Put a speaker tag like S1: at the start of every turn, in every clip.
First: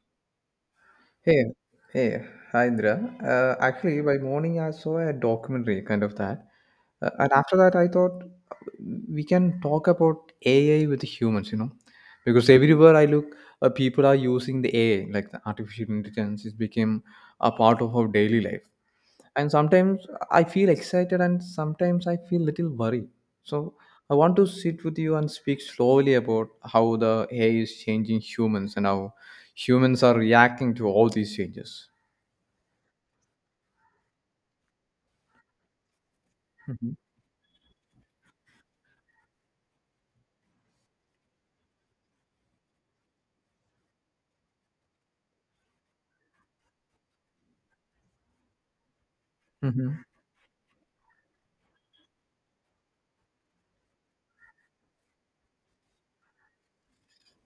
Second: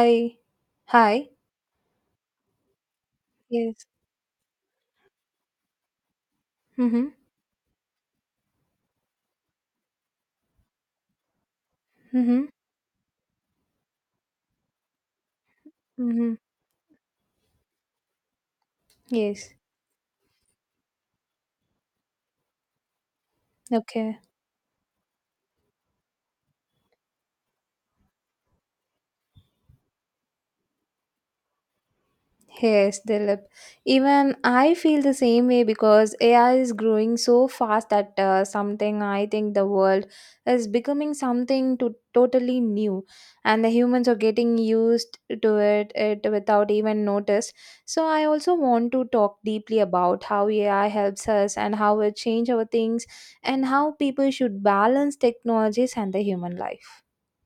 S1: Hi. Hi.
S2: Hey, hey, hi Indra.
S1: Yes.
S2: Actually, by morning I saw a documentary kind of that,
S1: Mm-hmm.
S2: and after that I thought we can talk about AI with humans, you know,
S1: Mm-hmm.
S2: because everywhere I look, people are using the AI, like the artificial
S1: Mm-hmm.
S2: intelligence. It became a part of our daily life, and
S1: Yes.
S2: sometimes I feel excited and sometimes I feel little worried, so I
S1: Okay.
S2: want to sit with you and speak slowly about how the ai is changing humans and how humans are reacting to all these changes.
S1: Yes, Dilip. Even I feel the same way because AI is
S2: Mhm.
S1: growing so fast that something I think the world is becoming something to totally new, and the humans are getting used to it without even notice. So I also want to talk deeply
S2: Mhm.
S1: about how AI helps us and how it change our things and how people should balance technologies and the human life.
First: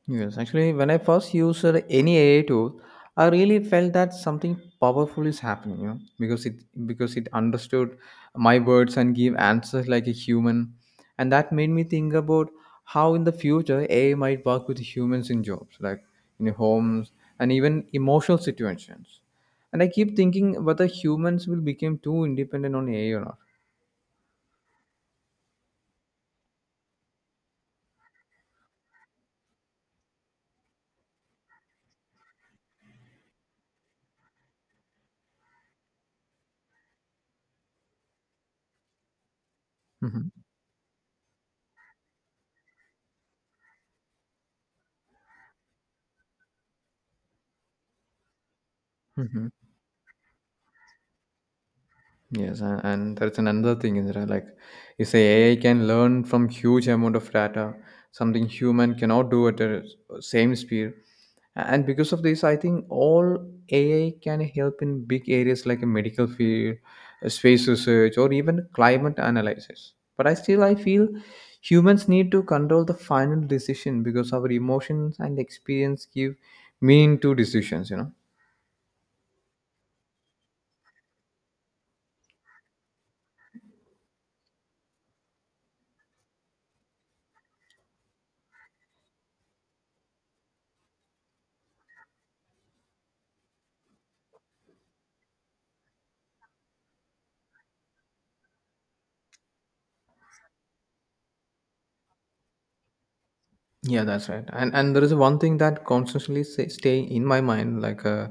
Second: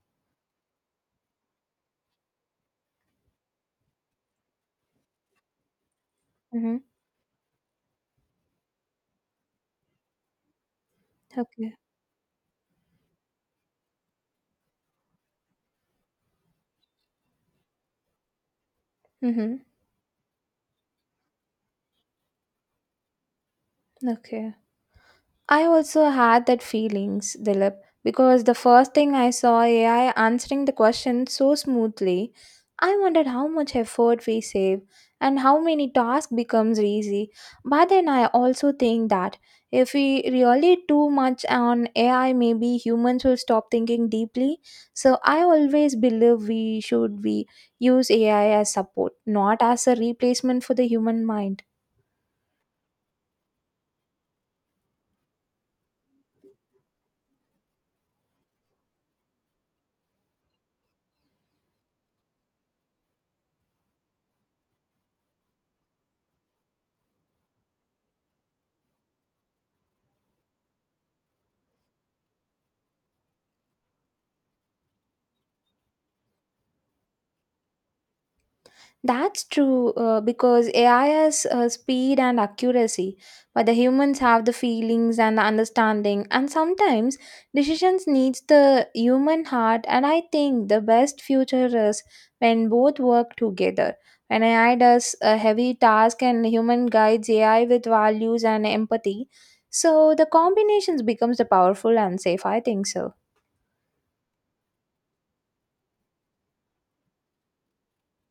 S2: Yes, actually, when I first used any AI tool, I really felt that something powerful is happening. You know,
S1: Mm-hmm.
S2: because it understood my words and gave answers like a human, and that made
S1: Okay.
S2: me think about how in the future AI might work with humans in jobs, like in homes and even emotional situations.
S1: Mm-hmm.
S2: And I keep thinking whether humans will become too independent on AI or not.
S1: Okay. I also had that feelings, Dilip, because the first thing I saw AI answering the question so smoothly, I wondered how much effort we save and how many tasks becomes easy. But then I also think that if we really too much on AI, maybe humans will stop thinking deeply. So I always believe we use AI as support,
S2: Hmm.
S1: not as a replacement for the human mind.
S2: Yes, and that's an another thing is that like you say AI can learn from huge amount of data, something human cannot do at the same speed. And because of this, I think all AI can help in big areas like a medical field, space research, or even climate analysis. But I still I feel humans need to control the final decision because our emotions and experience give meaning to decisions, you know.
S1: That's true, because AI has speed and accuracy, but the humans have the feelings and the understanding, and sometimes decisions needs the human heart. And I think the best future is when both work together. When AI does a heavy task and human guides AI with values and empathy, so the combinations becomes the powerful and safe. I think so.
S2: Yeah, that's right. And there is one thing that constantly say, stay in my mind, like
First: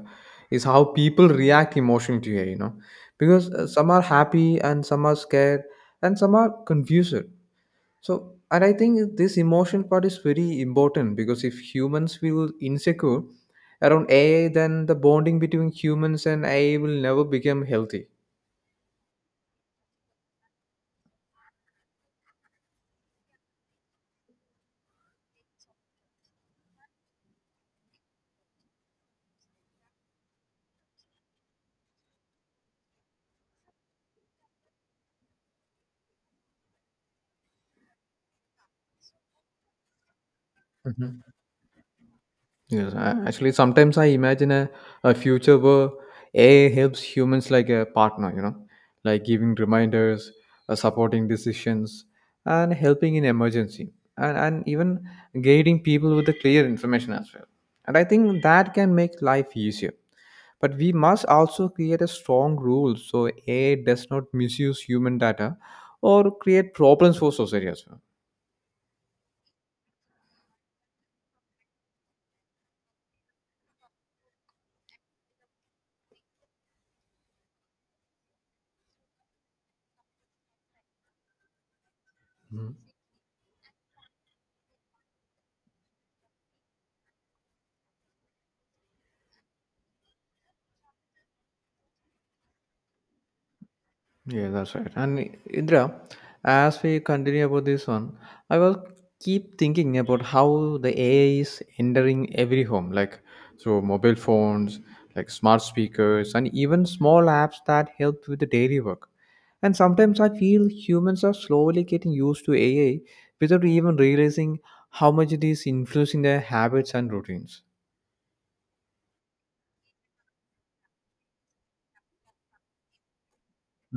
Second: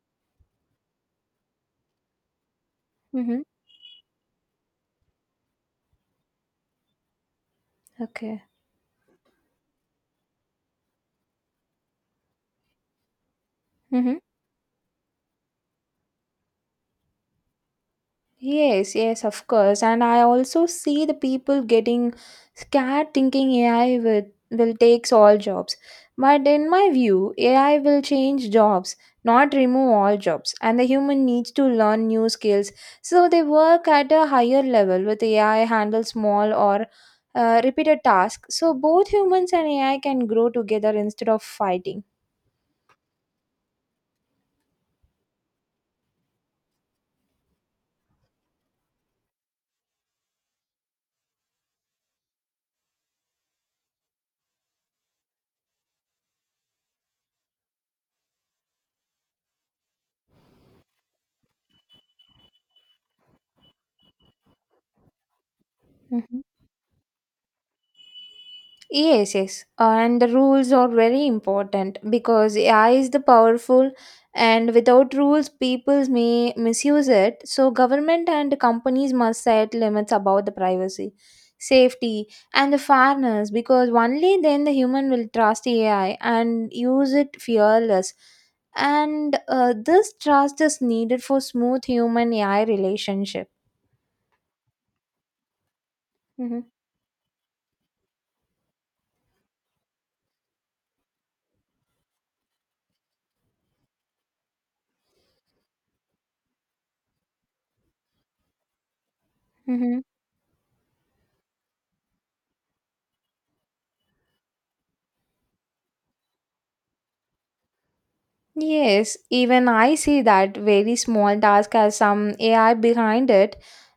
S2: is how people react emotionally to it. You know,
S1: Mm-hmm.
S2: because some are happy and some are scared and some are confused. So,
S1: Okay.
S2: and I think this emotion part is very important because if humans feel insecure around
S1: Mm-hmm.
S2: AI, then the bonding between humans and AI will never become healthy.
S1: Yes, yes, of course. And I also see the people getting scared thinking AI will takes all jobs. But in my view, AI will change jobs, not remove all jobs. And the human needs to learn new skills. So they work at a higher level with AI handle small or repeated tasks. So both humans and AI can grow together
S2: Mhm.
S1: instead of fighting.
S2: Yes, actually, sometimes I imagine a future where AI helps humans like a partner, you know, like giving reminders, supporting decisions, and helping in emergency, and even guiding people with the clear information as well. And I think that can make life easier. But we must also create a strong rule so AI does not misuse human data or
S1: Mm-hmm.
S2: create problems for society as well.
S1: Yes, yes. And the rules are very important because AI is the powerful and without rules people may misuse it. So government and companies must set limits about the privacy, safety and the fairness because only then the human will trust AI and use it fearless. And this trust is needed for smooth human AI relationship.
S2: Yeah, that's right. And Indra,
S1: Mm-hmm.
S2: as we continue about this one, I will keep thinking about how the AI is entering every home, like through mobile phones, like smart speakers, and even small apps that help with the daily work. And
S1: Mm-hmm.
S2: sometimes I feel humans are slowly getting used to AI without even realizing how much it is influencing their habits and routines.
S1: Yes, even I see that very small task has some AI behind it.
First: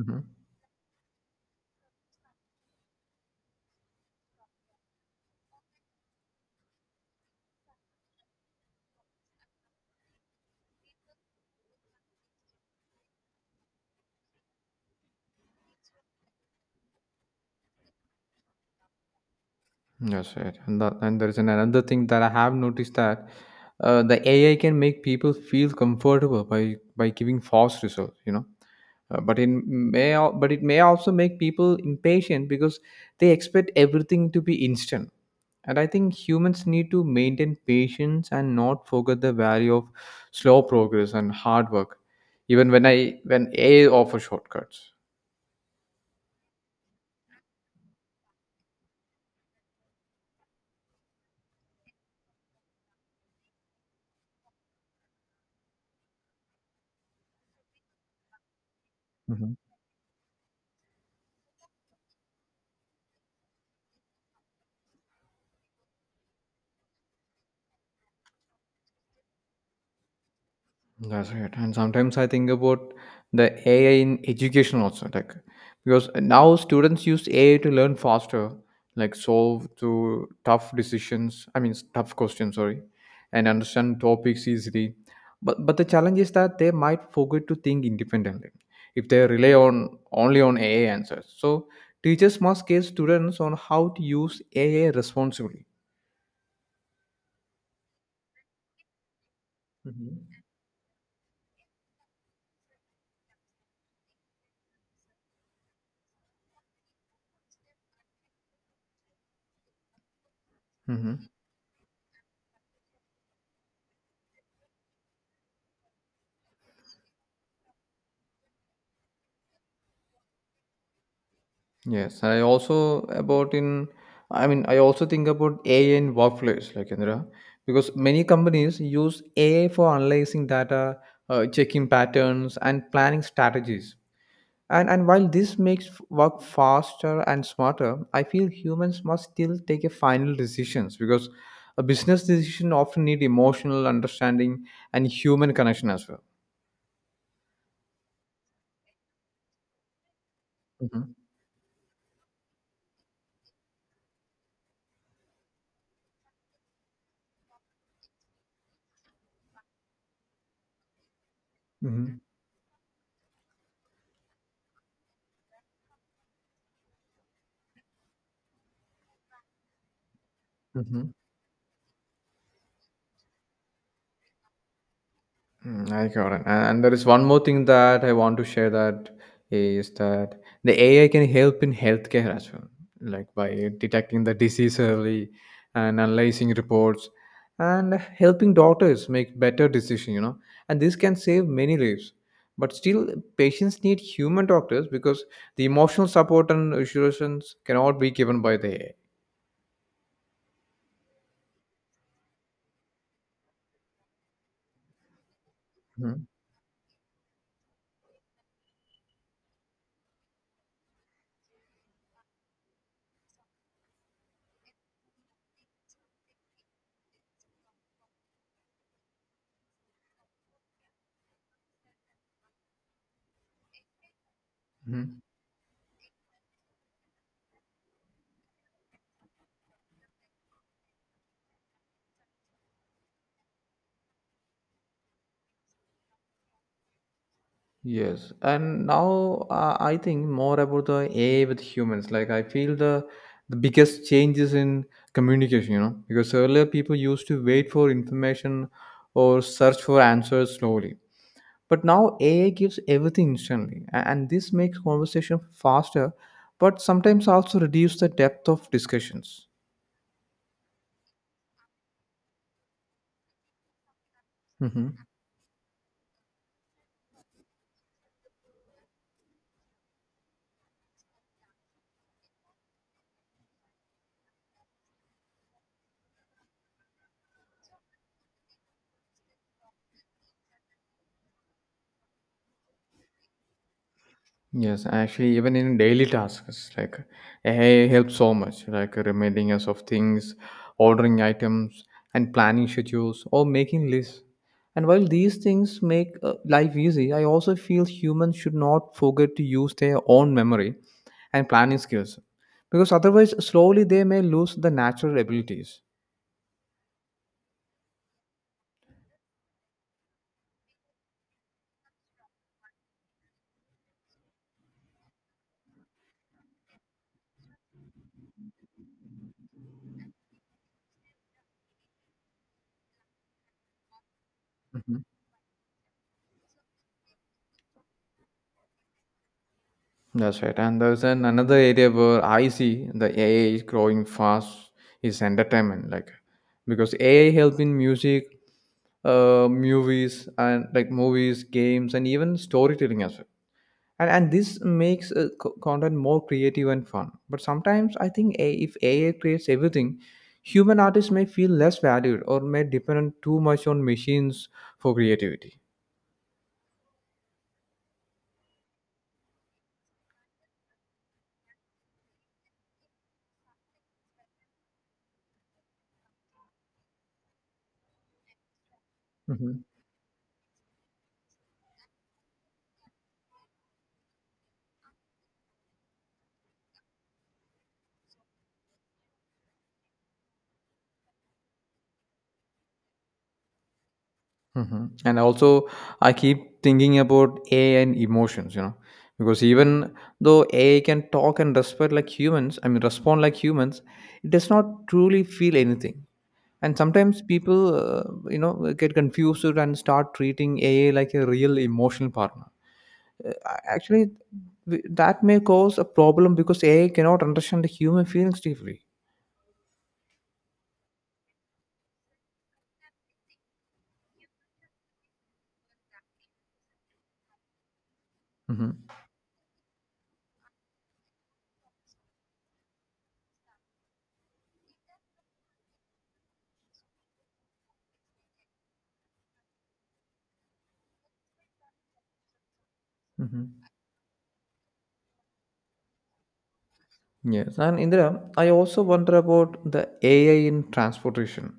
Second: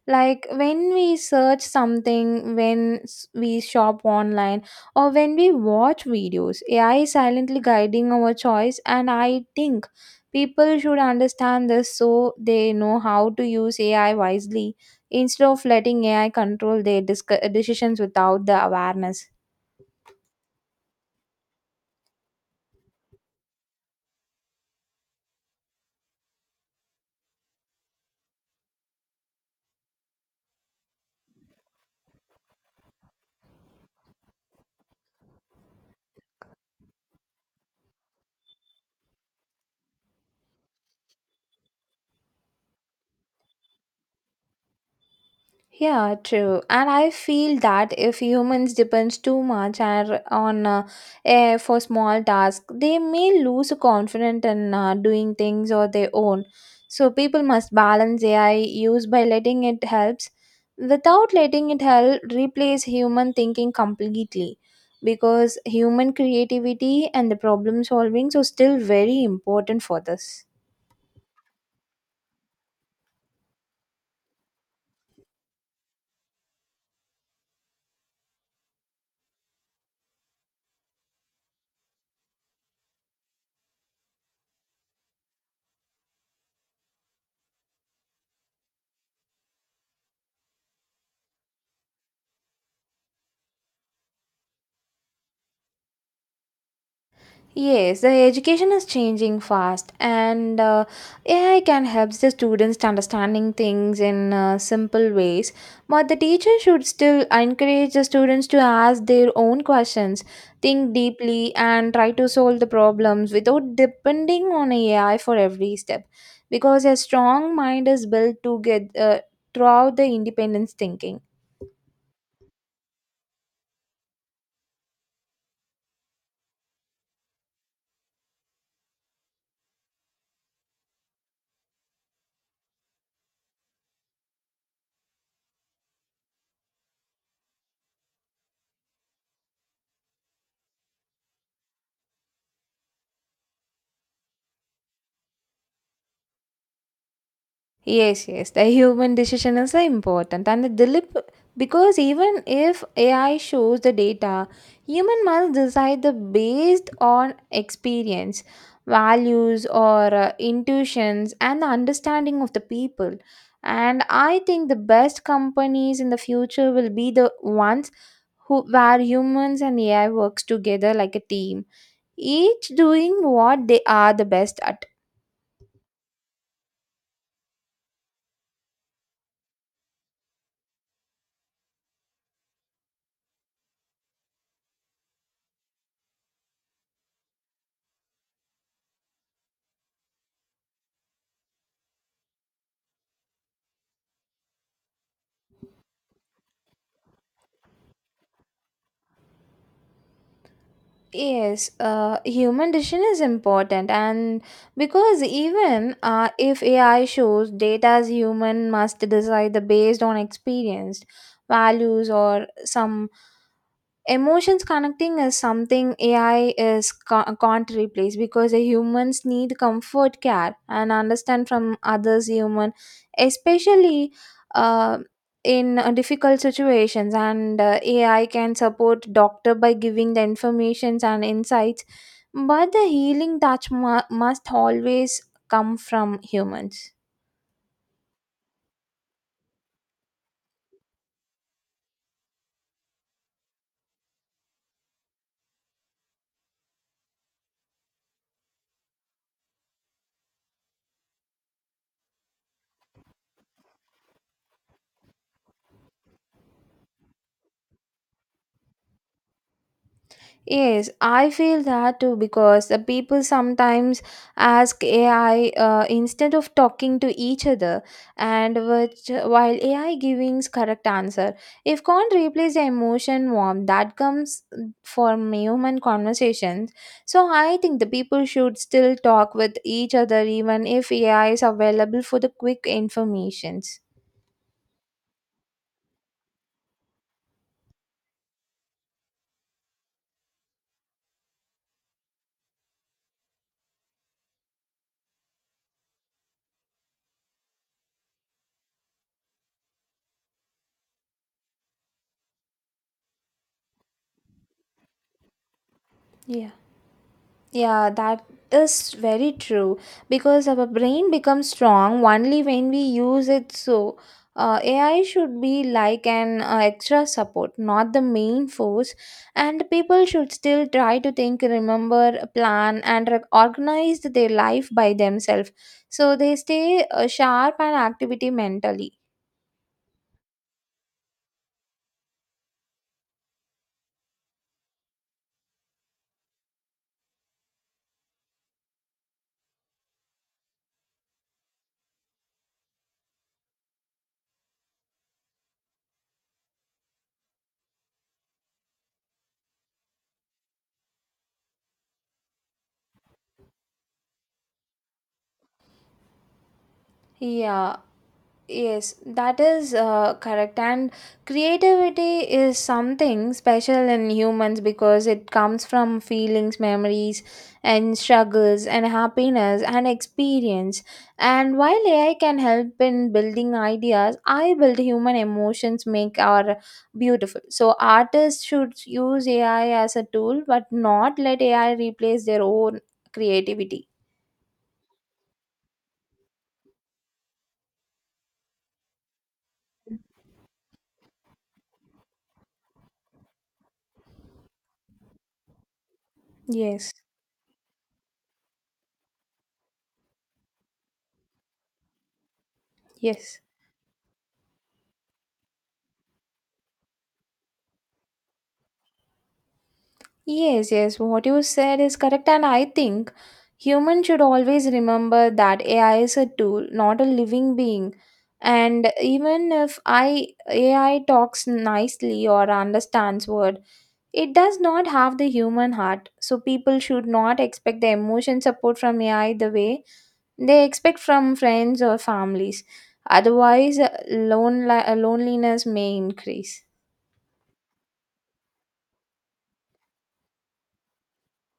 S1: Like when we search something, when we shop online, or when we watch videos, AI is silently guiding our choice. And I think people should understand this so they know how to use AI wisely instead of letting AI control their decisions without the awareness.
S2: That's right. And there is another thing that I have noticed, that the AI can make people feel comfortable by giving false results. You know, but it may also make people impatient because they expect everything to be instant. And I think humans need to maintain patience and not forget the value of slow progress and hard work even when AI offers shortcuts.
S1: Yeah, true. And I feel that if humans depends too much on AI for small tasks, they may lose confidence in doing things on their own. So people must balance AI use by
S2: Mhm.
S1: letting it helps without letting it help replace human thinking completely because human creativity and the problem solving are still very important for this.
S2: That's right. And sometimes I think about the AI in education also, like because now students use AI to learn faster, like solve to tough decisions. I mean, s- tough questions, sorry, and understand topics easily. But the challenge is that they might forget to think independently if they rely on only on AI answers. So teachers must guide students on how to use AI responsibly.
S1: Yes, the education is changing fast,
S2: Mhm.
S1: and AI can help the students to understanding things in simple ways. But the teacher should still encourage the students to ask their own questions, think
S2: Mhm.
S1: deeply, and try to solve the problems without depending on AI for every step. Because a strong mind is built to get throughout the independence thinking.
S2: Yes, I also think about AI in workflows like Indra, because many companies use AI for analyzing data, checking patterns and planning strategies. And while this makes work faster and smarter, I feel humans must still take a final decisions because a business decision often need emotional understanding and human connection as well.
S1: Yes, yes. The human decision is important. And the Dilip, because even if AI shows the data, human must decide the based on experience, values, or intuitions, and the
S2: Mm-hmm.
S1: understanding of the people. And I think the best companies in the future will be the ones who where humans and AI works together
S2: Mm-hmm.
S1: like a team, each doing what they are the best at.
S2: Mm, I got it. And there is one more thing that I want to share, that is that the AI can help in healthcare as well, like by detecting the disease early and analyzing reports and helping doctors make better decisions, you know. And this can save many lives. But still, patients need human doctors because the emotional support and assurances cannot be given by the AI.
S1: Yes, human decision is important, and because even
S2: Mhm.
S1: if AI shows data as human must decide the based on experience, values, or some emotions connecting is something AI is can't replace because the humans need comfort care and understand from others human especially uh,
S2: Mhm.
S1: in difficult situations, and AI can support doctor by giving the informations and insights, but the healing touch must always come from humans.
S2: Yes, and now I think more about the AI with humans. Like I feel the biggest changes in communication, you know, because earlier people used to wait for information or search for answers slowly. But now AI gives everything instantly, and this makes conversation faster, but sometimes also reduce the depth of discussions.
S1: Yes, I feel that too because the people sometimes ask
S2: Mm-hmm.
S1: AI, instead of talking to each other, and which while AI giving correct answer, if can't replace the emotion warmth that comes from human conversations. So I think the people should still talk with each other even if AI is available for the quick informations.
S2: Yes, actually, even in daily tasks, like AI helps so much, like reminding us of things, ordering items, and planning schedules or making lists. And while these things make life easy, I also feel humans should not forget to use their own memory and planning skills because otherwise, slowly they may lose the natural abilities.
S1: Yeah. Yeah, that is very true because our brain becomes strong only when we use it. So, AI should be like an extra support, not the main force. And people should still try to think, remember, plan, and organize their life by themselves so they stay sharp and activity mentally.
S2: That's right. And there's an another area where I see the AI is growing fast is entertainment. Like because AI help in music, movies, games, and even storytelling as well. And this makes content more creative and fun. But sometimes I think if AI creates everything, human artists may feel less valued or may depend too much on machines for creativity.
S1: Yeah. Yes, that is correct. And creativity is something special in humans because it comes from feelings, memories, and struggles, and happiness, and experience. And while AI can help in building ideas, I build human emotions make our beautiful. So artists should use AI as a tool, but not let AI replace their own creativity.
S2: Mhm. And also, I keep thinking about AI and emotions, you know, because even though AI can talk and respond like humans, it does not truly feel anything. And
S1: Yes,
S2: sometimes people, get confused and start treating AI like a real emotional partner. Uh,
S1: yes.
S2: Actually, that may cause a problem because AI cannot understand the human feelings deeply.
S1: Yes, yes, what you said is correct, and I think humans should always remember that AI is a tool, not a living being.
S2: Hmm.
S1: And even if I AI talks nicely or understands word, it does not have the human heart. So people should not expect the emotion support from AI the way they expect from friends or families.
S2: Hmm.
S1: Otherwise, loneliness may increase.
S2: Yes, and Indra, I also wonder about the AI in transportation.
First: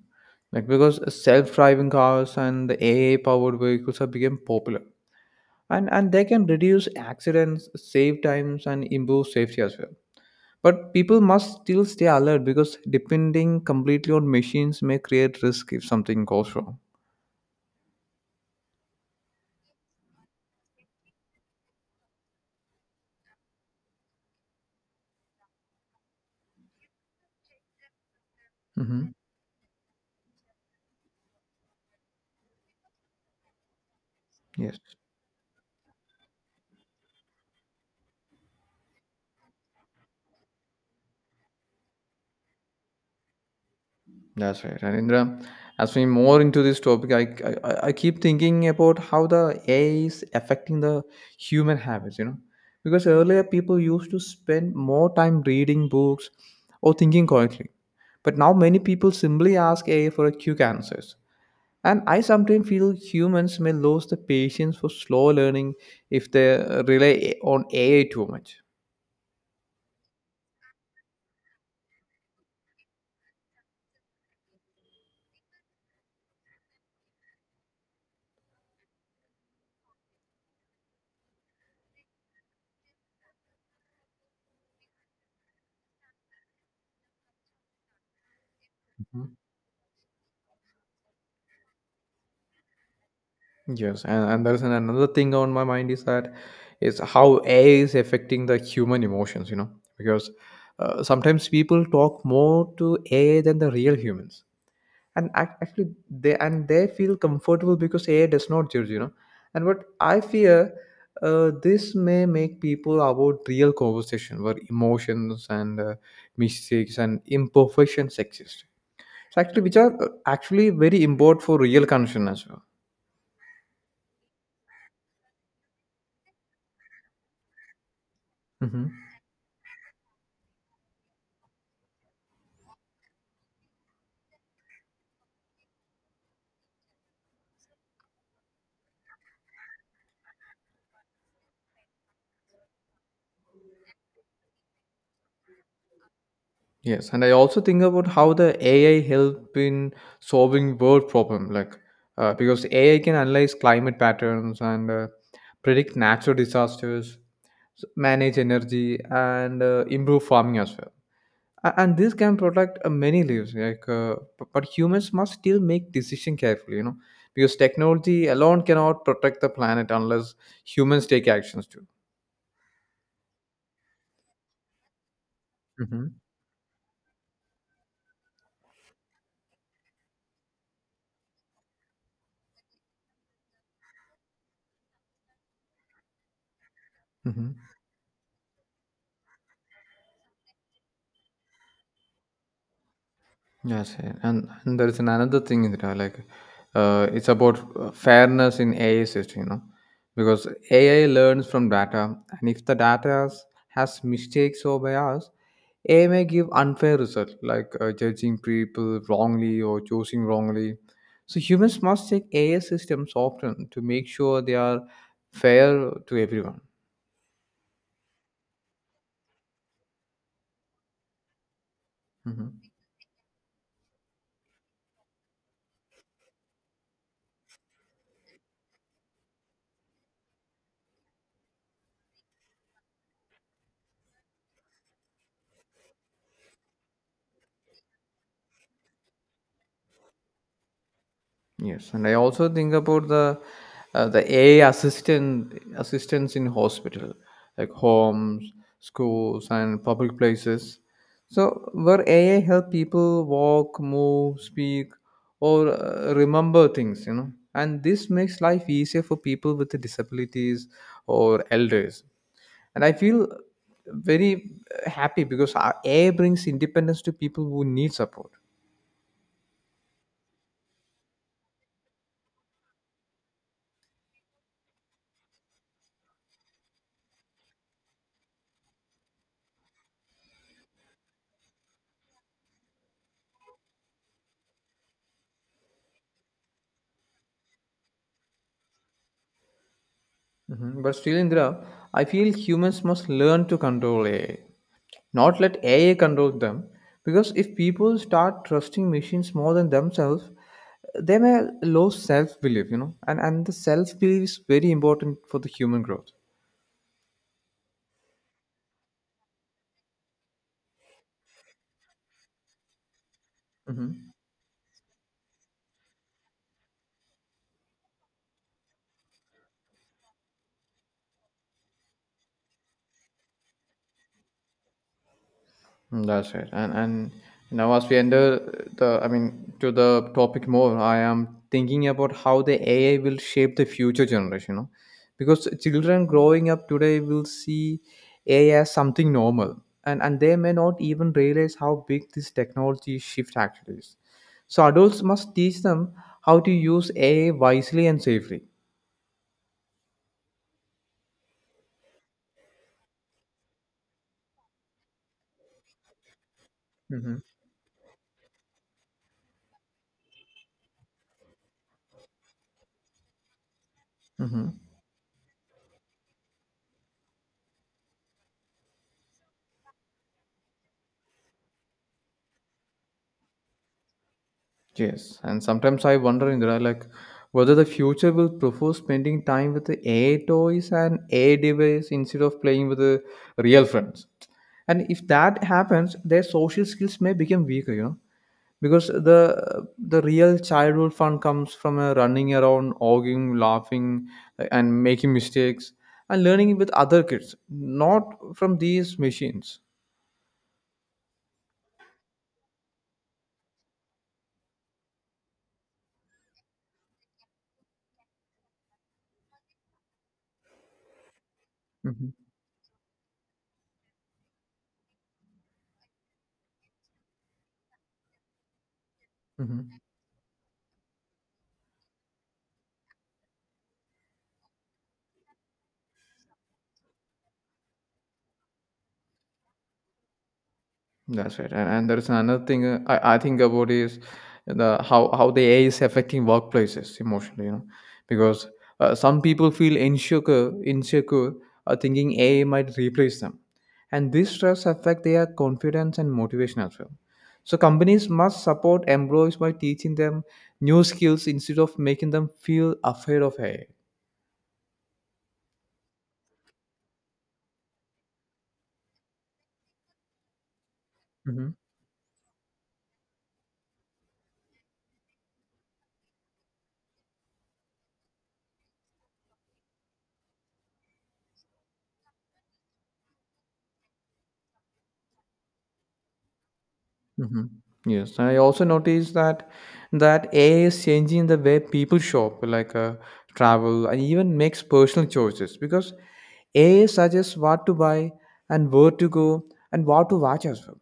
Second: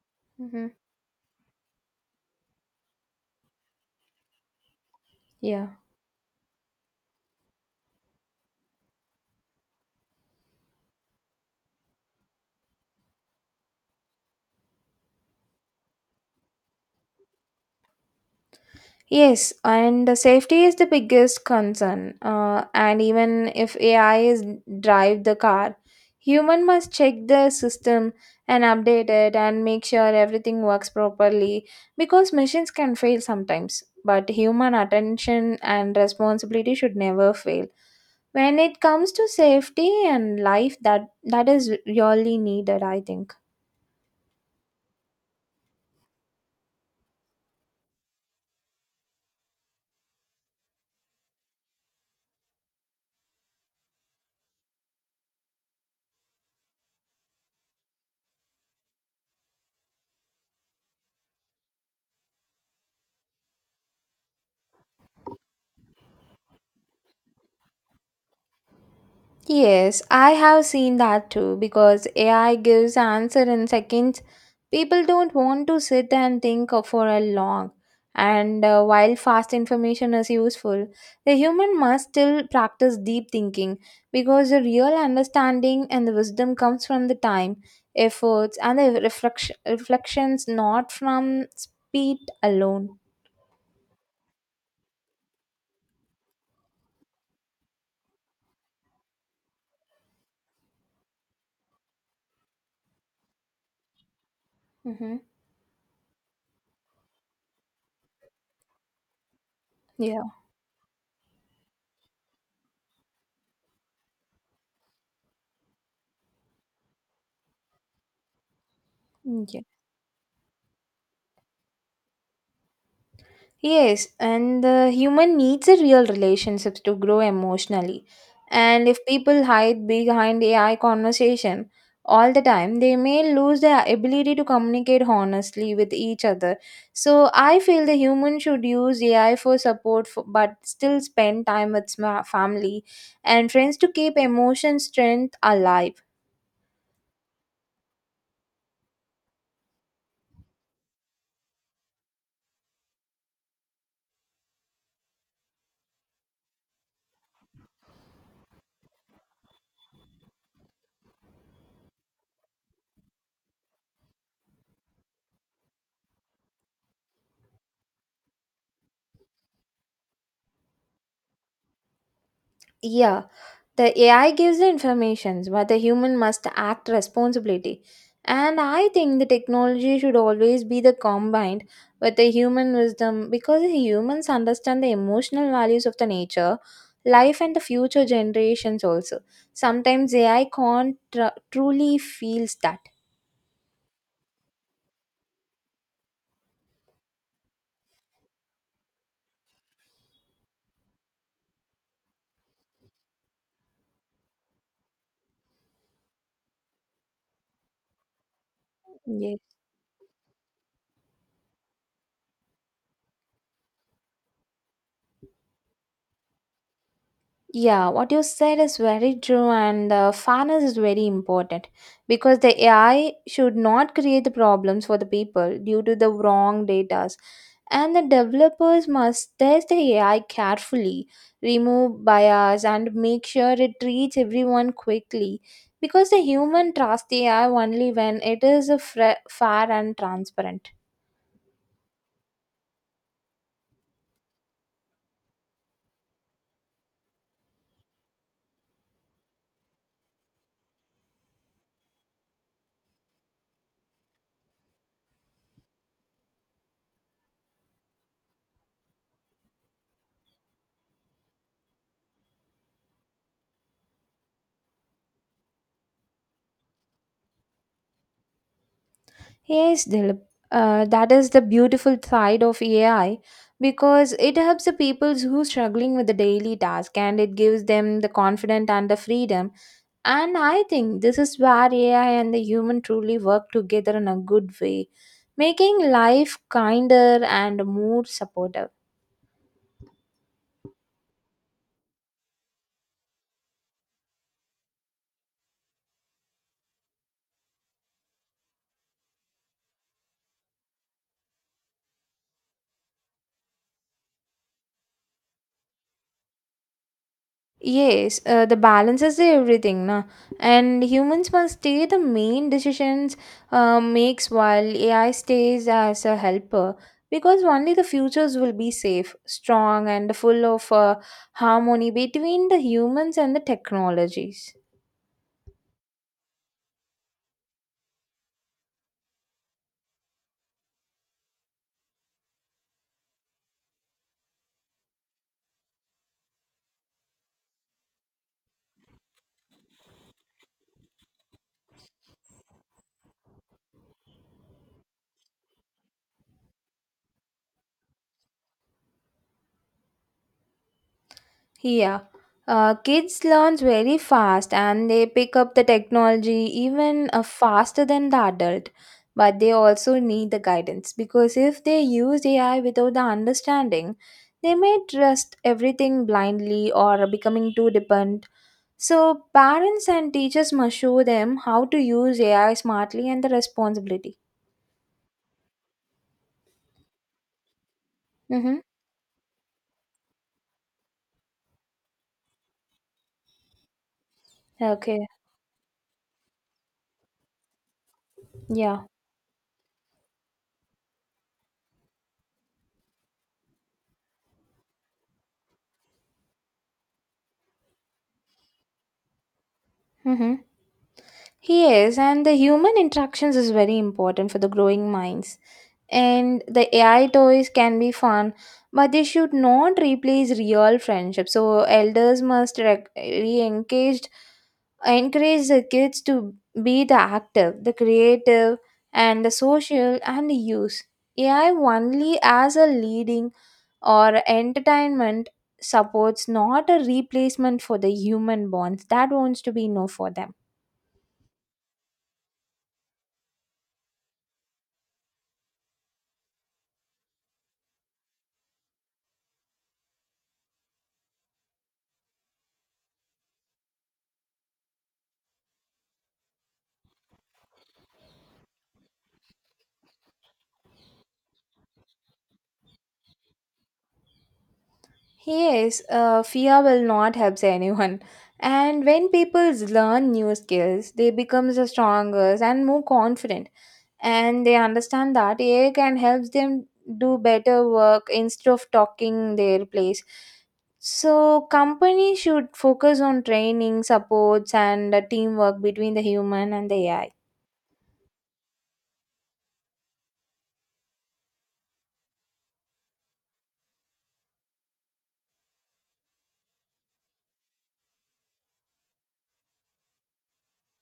S2: Like
S1: Hmm.
S2: because self-driving cars and the AI-powered vehicles have become popular,
S1: Yeah.
S2: and they can reduce accidents, save times, and improve safety as well. But people must still stay alert because depending completely on machines may create risk if something goes wrong.
S1: Yes, and the safety is the biggest concern. And even if AI is drive the car, human must check the system and
S2: Mm-hmm.
S1: update it and make sure everything works properly because machines can fail sometimes. But human
S2: Yes.
S1: attention and responsibility should never fail. When it comes to safety and life, that is really needed, I think.
S2: That's right. And Indra, as we more into this topic, I keep thinking about how the AI is affecting the human habits. You know, because earlier people used to spend more time reading books or thinking quietly, but now many people simply ask AI for a quick answers. And I sometimes feel humans may lose the patience for slow learning if they rely on AI too much.
S1: Yes, I have seen that too because AI gives answer in seconds. People don't want to sit and think for a long. And while fast information is useful, the human must still practice deep thinking because the real understanding and the wisdom comes from the time, efforts, and the reflection, reflections, not from speed alone.
S2: Yes, and there's an another thing on my mind is that is how AI is affecting the human emotions, you know, because sometimes people talk more to AI than the real humans,
S1: Mm-hmm.
S2: and they feel comfortable because AI does not judge, you know, and what I
S1: Yeah.
S2: fear. This may make people avoid real conversation where emotions and mistakes and imperfections exist. So
S1: Yeah.
S2: actually, which are actually very important for real connection as well.
S1: Yes, and the human needs a real relationships to grow emotionally. And
S2: Mm-hmm.
S1: if people hide behind AI conversation all the time, they may lose their ability to communicate honestly with each other. So I feel the human should use AI for support, but still spend time with family and friends to keep emotion strength alive.
S2: Yes, and I also think about how the AI help in solving world problem, like because AI can analyze climate patterns and predict natural disasters, manage energy, and improve farming as well. And this can protect many lives, like but humans must still make decision carefully, you know, because technology alone cannot protect the planet unless humans take actions too.
S1: Yeah, the AI gives the informations, but the
S2: Mm-hmm.
S1: human must act responsibility. And I think the technology should always be the combined with the human wisdom because the humans understand the emotional values of the nature, life, and the future generations also. Sometimes AI can't truly feels that.
S2: Yes, yeah. And there is an another thing in there, like it's about fairness in AI system, you know, because AI learns from data, and if the data has mistakes or bias, AI may give unfair result, like judging people
S1: Yeah.
S2: wrongly or choosing wrongly. So humans must check AI systems often to make sure they are fair to everyone.
S1: Yeah, what you said is very true, and fairness is very important because the
S2: Mm-hmm.
S1: AI should not create the problems for the people due to the wrong data. And the developers must test the AI carefully, remove bias, and make sure it treats everyone quickly because the human trust AI only when it is a fair and transparent.
S2: Yes, and I also think about the AI assistants in hospital, like homes, schools, and public places. So where AI help people walk, move, speak, or remember things, you know, and this makes life easier for people with disabilities or elders. And I feel very happy because our AI brings independence to people who need support.
S1: Yes, Dilip. That is the beautiful side of AI because it helps the people who are struggling with the daily task and it gives them the confidence and the freedom. And I think this is where AI and the human truly work together in a good way, making life kinder and more supportive.
S2: Mhm. But still, Indra, I feel humans must learn to control AI, not let AI control them. Because if people start trusting machines more than themselves, they may lose self belief, you know, and the self belief is very important for the human growth.
S1: Yes, the balance is everything, na. And humans must take the main decisions
S2: Mm-hmm.
S1: makes while AI stays as a helper, because only the futures will be safe, strong, and full of harmony between the humans and the technologies.
S2: Mm, that's right. And now as we enter to the topic more, I am thinking about how the AI will shape the future generation, you know? Because children growing up today will see AI as something normal, and they may not even realize how big this technology shift actually is. So adults must teach them how to use AI wisely and safely.
S1: Yeah, kids learns very fast and they pick up the technology even faster than the adult. But they also need the guidance because if they use AI without the understanding,
S2: Mm-hmm.
S1: they may trust everything blindly or becoming too dependent. So parents and teachers must show them how to use AI smartly and the responsibility.
S2: Yes, and sometimes I wonder, Indra, like whether the future will
S1: Mm-hmm.
S2: prefer spending time with the AI toys and AI device instead of playing with the real friends. And if
S1: Okay.
S2: that happens, their social skills may become weaker, you know,
S1: Yeah.
S2: because the real childhood fun comes from running around, arguing, laughing, and making mistakes and learning with other kids, not from these machines.
S1: Mm-hmm. Yes, and the human interactions is very important for the growing minds. And the AI toys can be fun, but they should not replace real friendship. So elders must re-engaged, encourage the kids to be the active, the creative, and the
S2: Hmm.
S1: social and the use. AI only as a leading or entertainment supports, not a replacement for the human bonds. That wants to be no for them.
S2: That's right, and there is another thing I think about is the how the AI is affecting workplaces emotionally, you know, because some people feel insecure, thinking AI might replace them, and this stress affect their confidence and motivation as well. So companies must support employees by teaching them new skills instead of making them feel afraid of AI.
S1: Yes, fear will not help anyone. And when people learn new skills, they become the stronger and more confident. And they understand that AI can help them do better work instead of talking their place. So companies should focus on training, supports, and teamwork between the human and the AI.
S2: Mhm. Yes, I also noticed that AI is changing the way people shop, like travel, and even makes personal choices because AI suggests what to buy and where to go and what to watch as well,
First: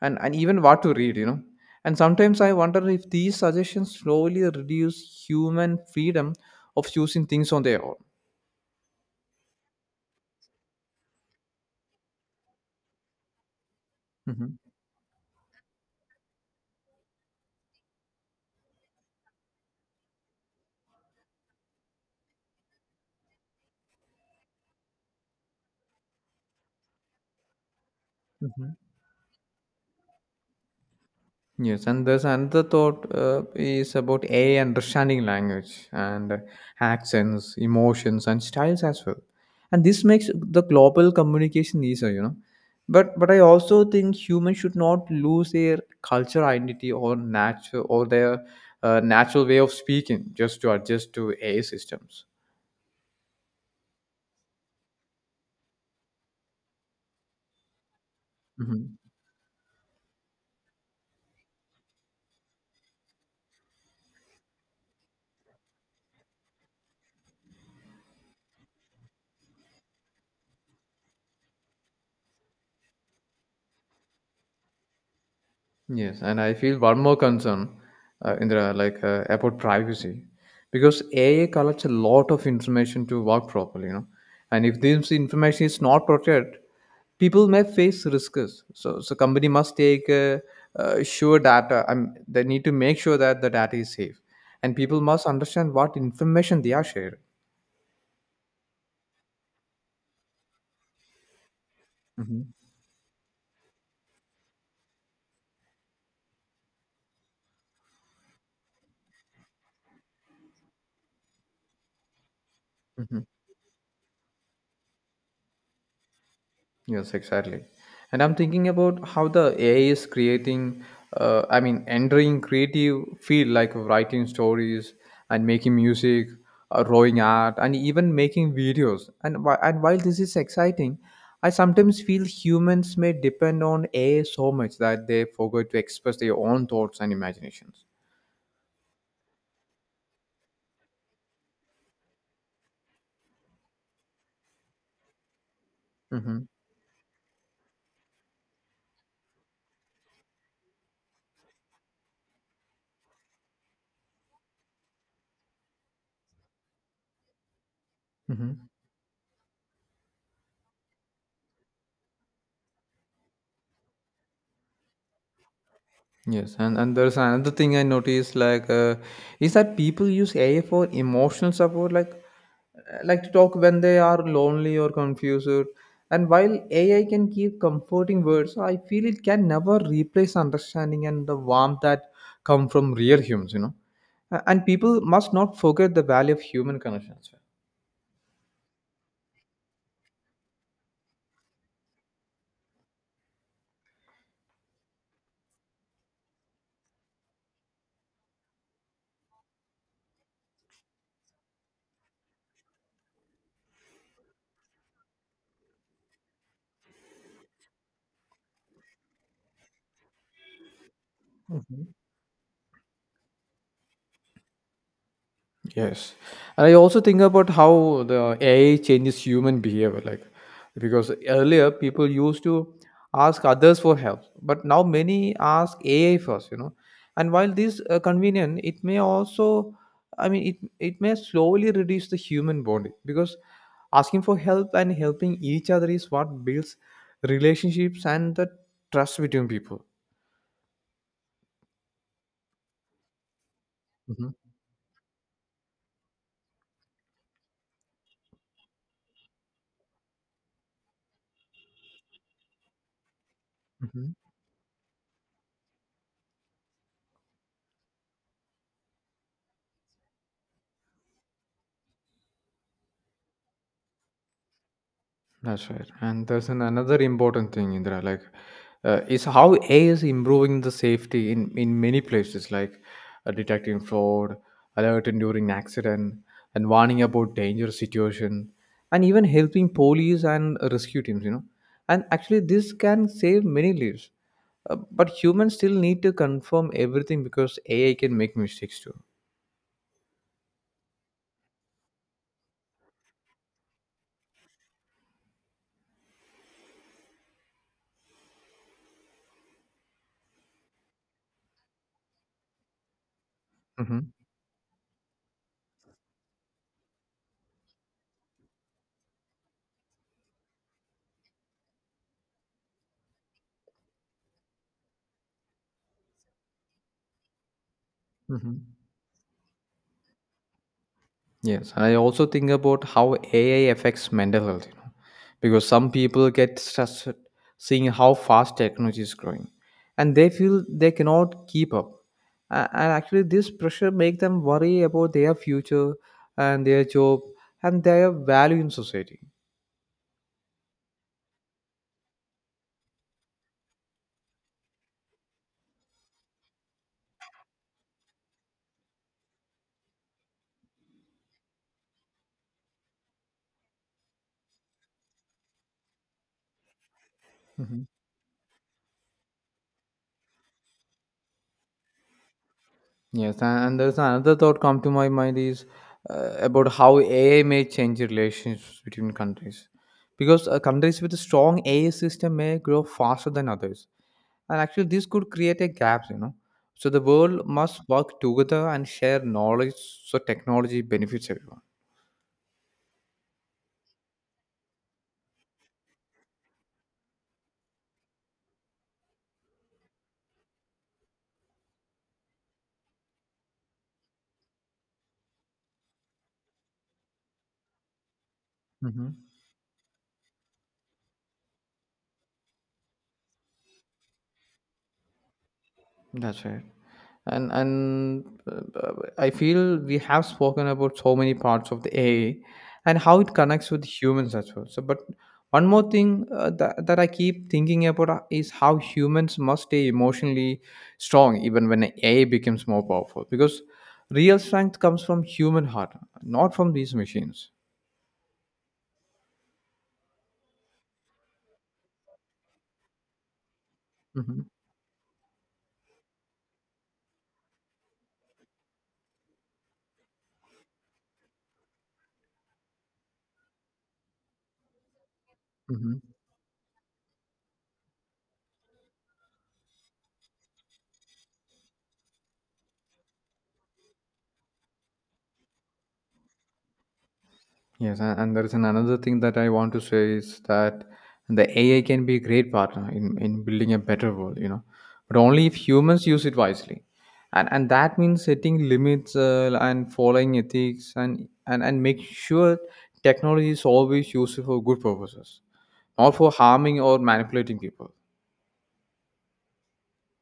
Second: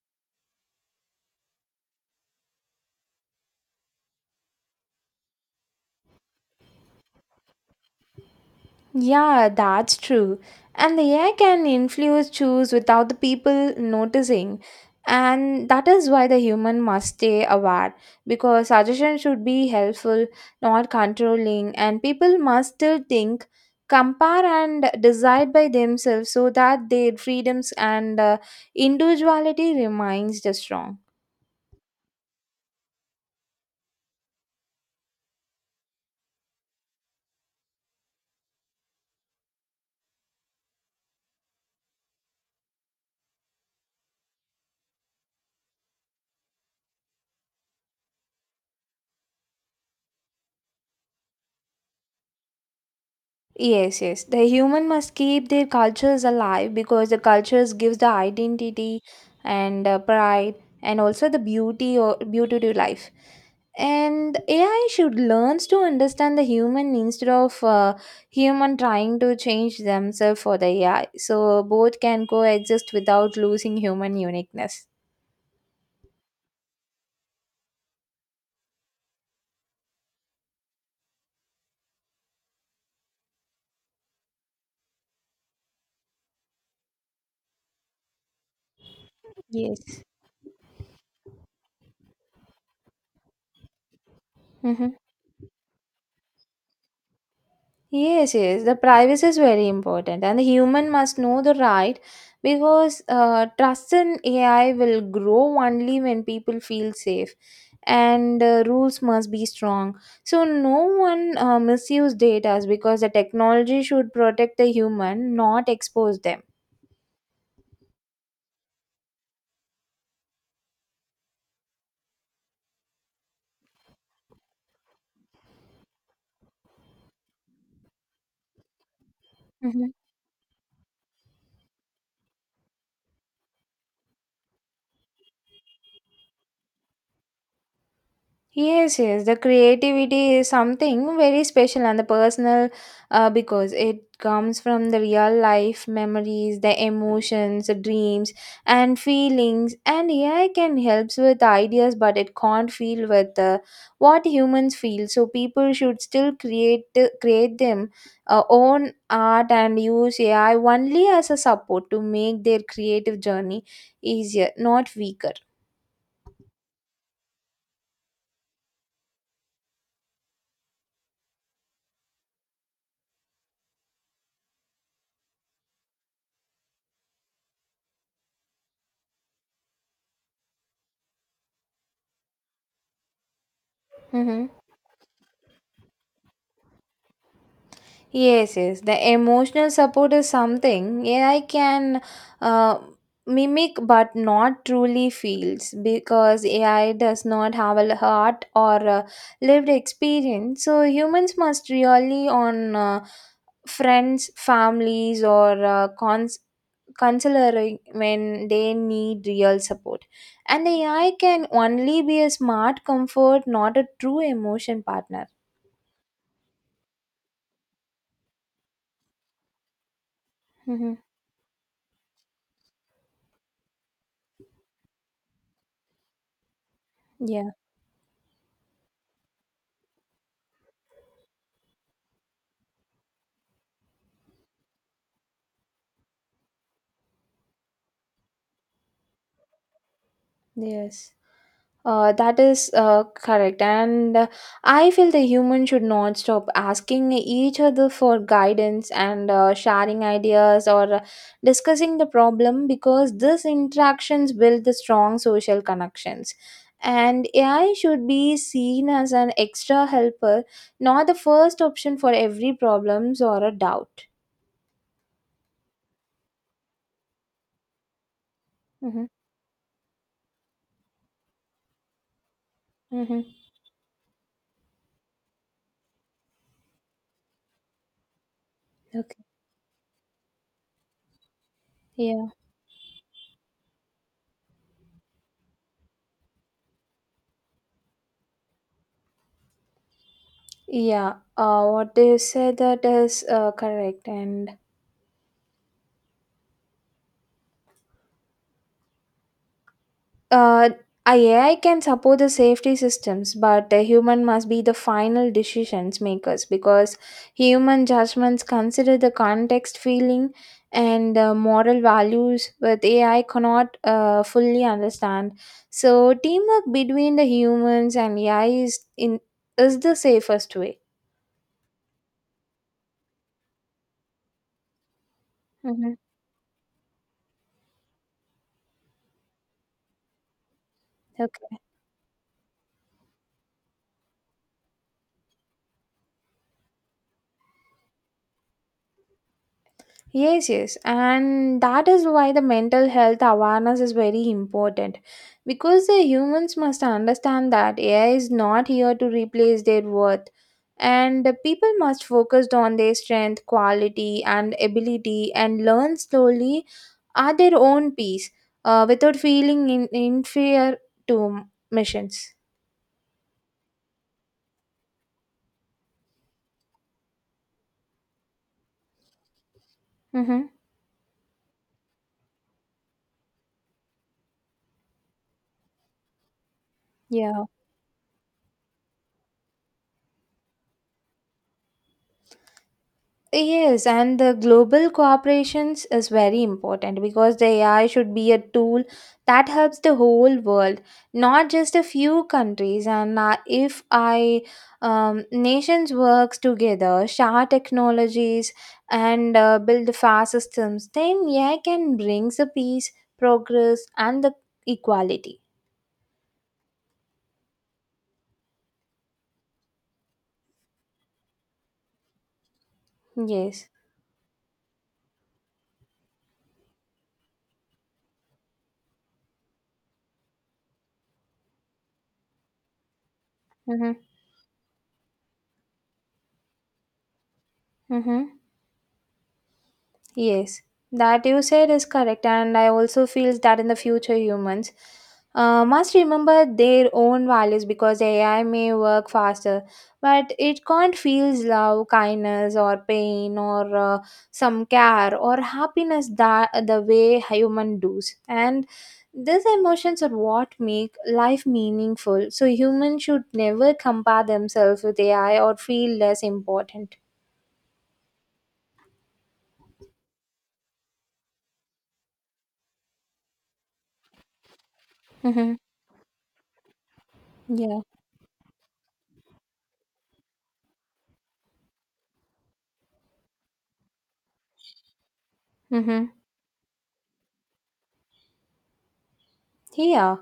S2: and even what to read, you know. And sometimes I wonder if these suggestions slowly reduce human freedom of choosing things on their
S1: Yeah, that's true. And the AI can influence choose without the people
S2: own.
S1: noticing. And that is why the human must stay aware because suggestions should be helpful, not controlling, and people must still think, compare, and decide by themselves so that their freedoms and
S2: Hmm.
S1: individuality remains the strong.
S2: Yes, and there's another thought is about AI understanding language and accents, emotions, and styles as well. And this makes the global communication easier, you know. But I also think humans should not lose their culture identity or natural or their natural way of speaking just to adjust to AI systems.
S1: Yes, yes. The human must keep their cultures alive because the cultures gives the
S2: Mm-hmm.
S1: identity and pride and also the beauty or beauty to life. And AI should learns to understand the human instead of human trying to change themselves for the AI. So both can coexist without losing human uniqueness.
S2: Yes, and I feel one more concern, Indra, like about privacy, because AI collects a lot of information to work properly, you know, and if this information is not protected, people may face risks. So company must
S1: Yes.
S2: take sure data. They need to make sure that the data is safe, and
S1: Mm-hmm.
S2: people must understand what information they are sharing.
S1: Yes, yes, the privacy is very important, and the human must know the right
S2: Mm-hmm.
S1: because trust in AI will grow only when people feel safe, and rules must be strong. So no one misuse data because the technology should protect the human, not expose them.
S2: Yes, exactly. And I'm thinking about how the AI is creating, entering creative field like writing stories and making music, drawing art, and even making videos. And
S1: Mm-hmm.
S2: while this is exciting, I sometimes feel humans may depend on AI so much that they forget to express their own thoughts and imaginations.
S1: Yes, yes, the creativity is something very special and the personal because it comes from the real life
S2: Mm-hmm.
S1: memories, the emotions, the dreams, and feelings. And AI can helps with ideas, but it can't feel with what humans feel. So people should still create them
S2: Mm-hmm.
S1: own art and use AI only as a support to make their creative journey easier, not weaker.
S2: Yes, and there's another thing I noticed like is that people use AI for emotional support, like to talk when they are lonely or confused. And while AI can give comforting words, I feel it can never replace understanding and the warmth that come from real humans. You know, A-
S1: Mm-hmm.
S2: and people must not forget the value of human connections.
S1: Yes, yes. The emotional support is something AI can uh, mimic but not truly feels because AI does not have a heart or a lived experience. So humans must really on friends, families, or counseling when they need real support. And AI can only be a smart comfort, not a true emotion partner.
S2: Yes, and I also think about how the AI changes human behavior. Like,
S1: Mhm.
S2: because earlier people used to ask others for help, but now many ask AI first. You know, and
S1: Yeah.
S2: while this convenient, it may also, it may slowly reduce the human bond because asking for help and helping each other is what builds relationships and the trust between people.
S1: Yes. That is correct. And I feel the human should not stop asking each other for guidance and sharing ideas or discussing the problem because these
S2: Mhm.
S1: interactions build the strong social connections. And AI should be seen as an extra helper, not the first option for every problems or a doubt.
S2: That's right. And there's another important thing, Indra, like
S1: Mm-hmm.
S2: is how AI is improving the safety in many places, like
S1: Mm-hmm.
S2: detecting fraud, alerting during accident, and warning about dangerous situation, and even
S1: Okay.
S2: helping police and rescue teams, you know. And
S1: Yeah.
S2: actually, this can save many lives. But humans still need to confirm everything because AI can make mistakes too.
S1: Yeah. What they said that is correct. And Uh, AI can support the safety systems, but the
S2: Mm-hmm.
S1: human must be the final decisions makers because human judgments consider the context, feeling, and moral values with AI cannot fully understand. So teamwork between the humans and AI
S2: Mm-hmm.
S1: is the safest way.
S2: Yes, I also think about how AI affects mental health, you know, because some
S1: Mm-hmm.
S2: people get stressed seeing how fast technology is growing, and they feel they cannot keep up. And actually, this pressure make them worry about their future and their job and their value in society.
S1: Yes, yes, and that is why the mental health awareness is very important because the humans must understand that AI is not here to replace their worth, and the people must focus on their strength, quality, and ability and learn slowly at their own pace without feeling inferior to missions.
S2: Yes, and there's another thought come to my mind is about how AI may change relationships between countries, because
S1: Mm-hmm.
S2: countries with a strong AI system may grow faster than others, and actually this could create a gap, you know. So the world
S1: Yeah.
S2: must work together and share knowledge so technology benefits everyone.
S1: Yes, and the global cooperations is very important because the AI should be a tool that helps the whole world, not just a few countries. And if I nations works together, share technologies, and build fast systems, then AI can bring the peace, progress, and the equality.
S2: That's right. And I feel we have spoken about so many parts of the AI and how it
S1: Yes.
S2: connects with humans as well. So, but one more thing that I keep thinking about is how humans must stay emotionally strong even when AI becomes more powerful because
S1: Mm-hmm.
S2: real strength comes from human heart, not from these machines.
S1: Mm-hmm. Yes, that you said is correct, and I also feel that in the future humans must remember their own values because AI may work faster, but it can't feel love, kindness, or pain, or some care or happiness that the way human does, and these emotions are what make life meaningful. So humans should never compare themselves with AI or feel less important.
S2: Yes, and there is an another thing that I want to say is that the AI can be a great partner in building a better world, you know, but only if
S1: Mm-hmm.
S2: humans use it wisely. And
S1: Yeah.
S2: that means setting limits and following ethics and make sure technology is always used for good purposes,
S1: Mm-hmm.
S2: not for harming or manipulating people.
S1: Yeah,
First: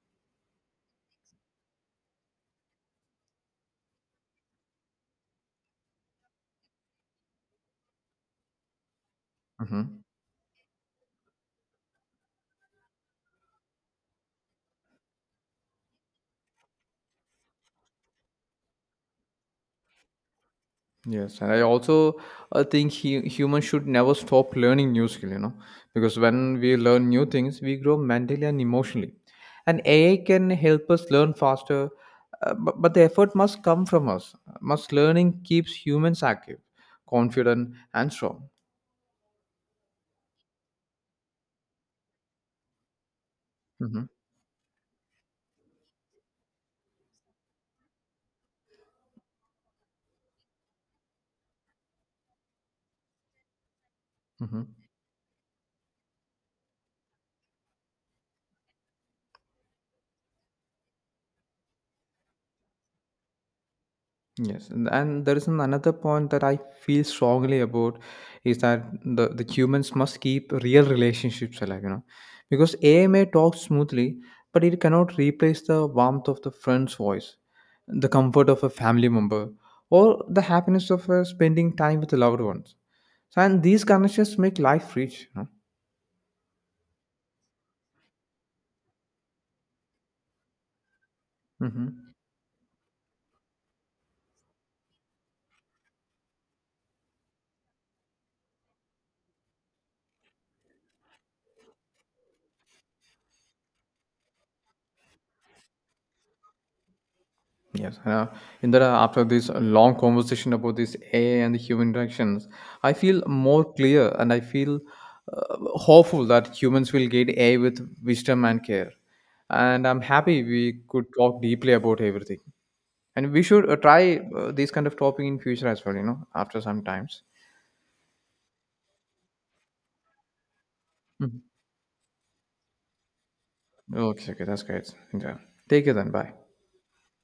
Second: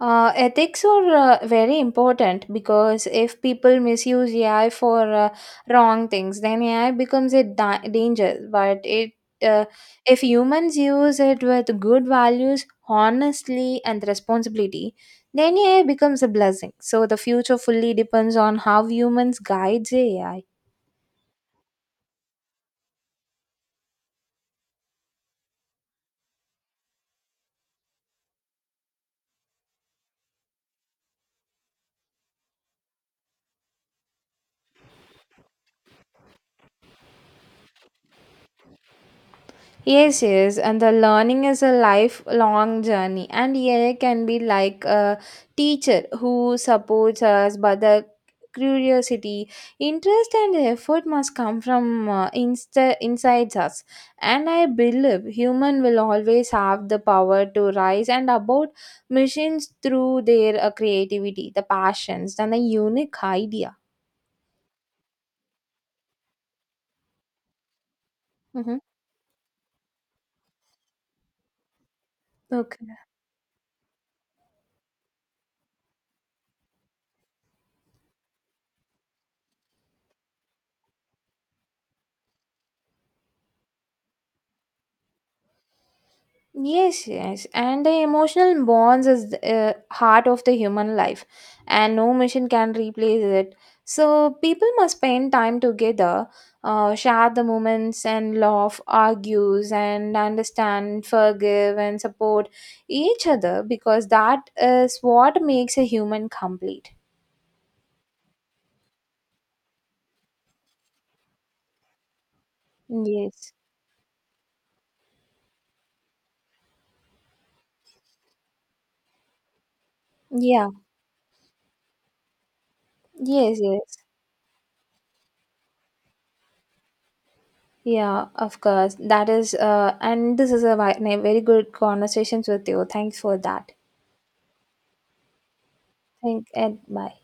S1: ethics are very important because if people misuse AI for wrong things, then AI becomes a danger. Uh,
S2: Mm-hmm.
S1: if humans use it with good values, honestly, and responsibility, then AI becomes a blessing. So the future fully depends on how humans guides AI.
S2: Yes, and I also think humans should never stop learning new skill, you know, because when we learn new things, we grow mentally and emotionally. And AI can help us learn faster, but the effort must come from us. Must learning keeps humans active, confident, and strong.
S1: Yes, yes, and the learning is a lifelong journey, and EA
S2: Mm-hmm.
S1: can be like a teacher who supports us, but the curiosity, interest, and effort must come from inside us. And I
S2: Mm-hmm.
S1: believe human will always have the power to rise and about machines through their creativity, the passions, and the unique idea.
S2: Yes, and there is an another point that I feel strongly about is that the humans must keep real relationships alive, you know, because
S1: Mhm.
S2: AI may talk smoothly, but it cannot replace the warmth of the friend's voice, the comfort of a family member, or the happiness of spending time with the loved ones. So, and these connections make life rich. You
S1: Yes, yes, and the emotional bonds is the heart of the human life,
S2: know? Mm-hmm.
S1: and no machine can replace it. So people must spend time together, share the moments, and laugh, argues, and understand, forgive, and support each other because that is what makes a human complete.
S2: Yes, Indira, after this long conversation about this AI and the human interactions, I feel
S1: Yes.
S2: more clear and I feel hopeful that humans will guide AI with wisdom and care. And I'm happy
S1: Yeah.
S2: we could talk deeply about everything. And we
S1: Yes.
S2: should
S1: Yes.
S2: try this kind of topic in future as well, you know, after some times.
S1: Yeah. Of course. That is. And this is a, a very good conversations with you. Thanks for that.
S2: Okay, okay, that's great. Indira. Take it then. Bye.
S1: Think it might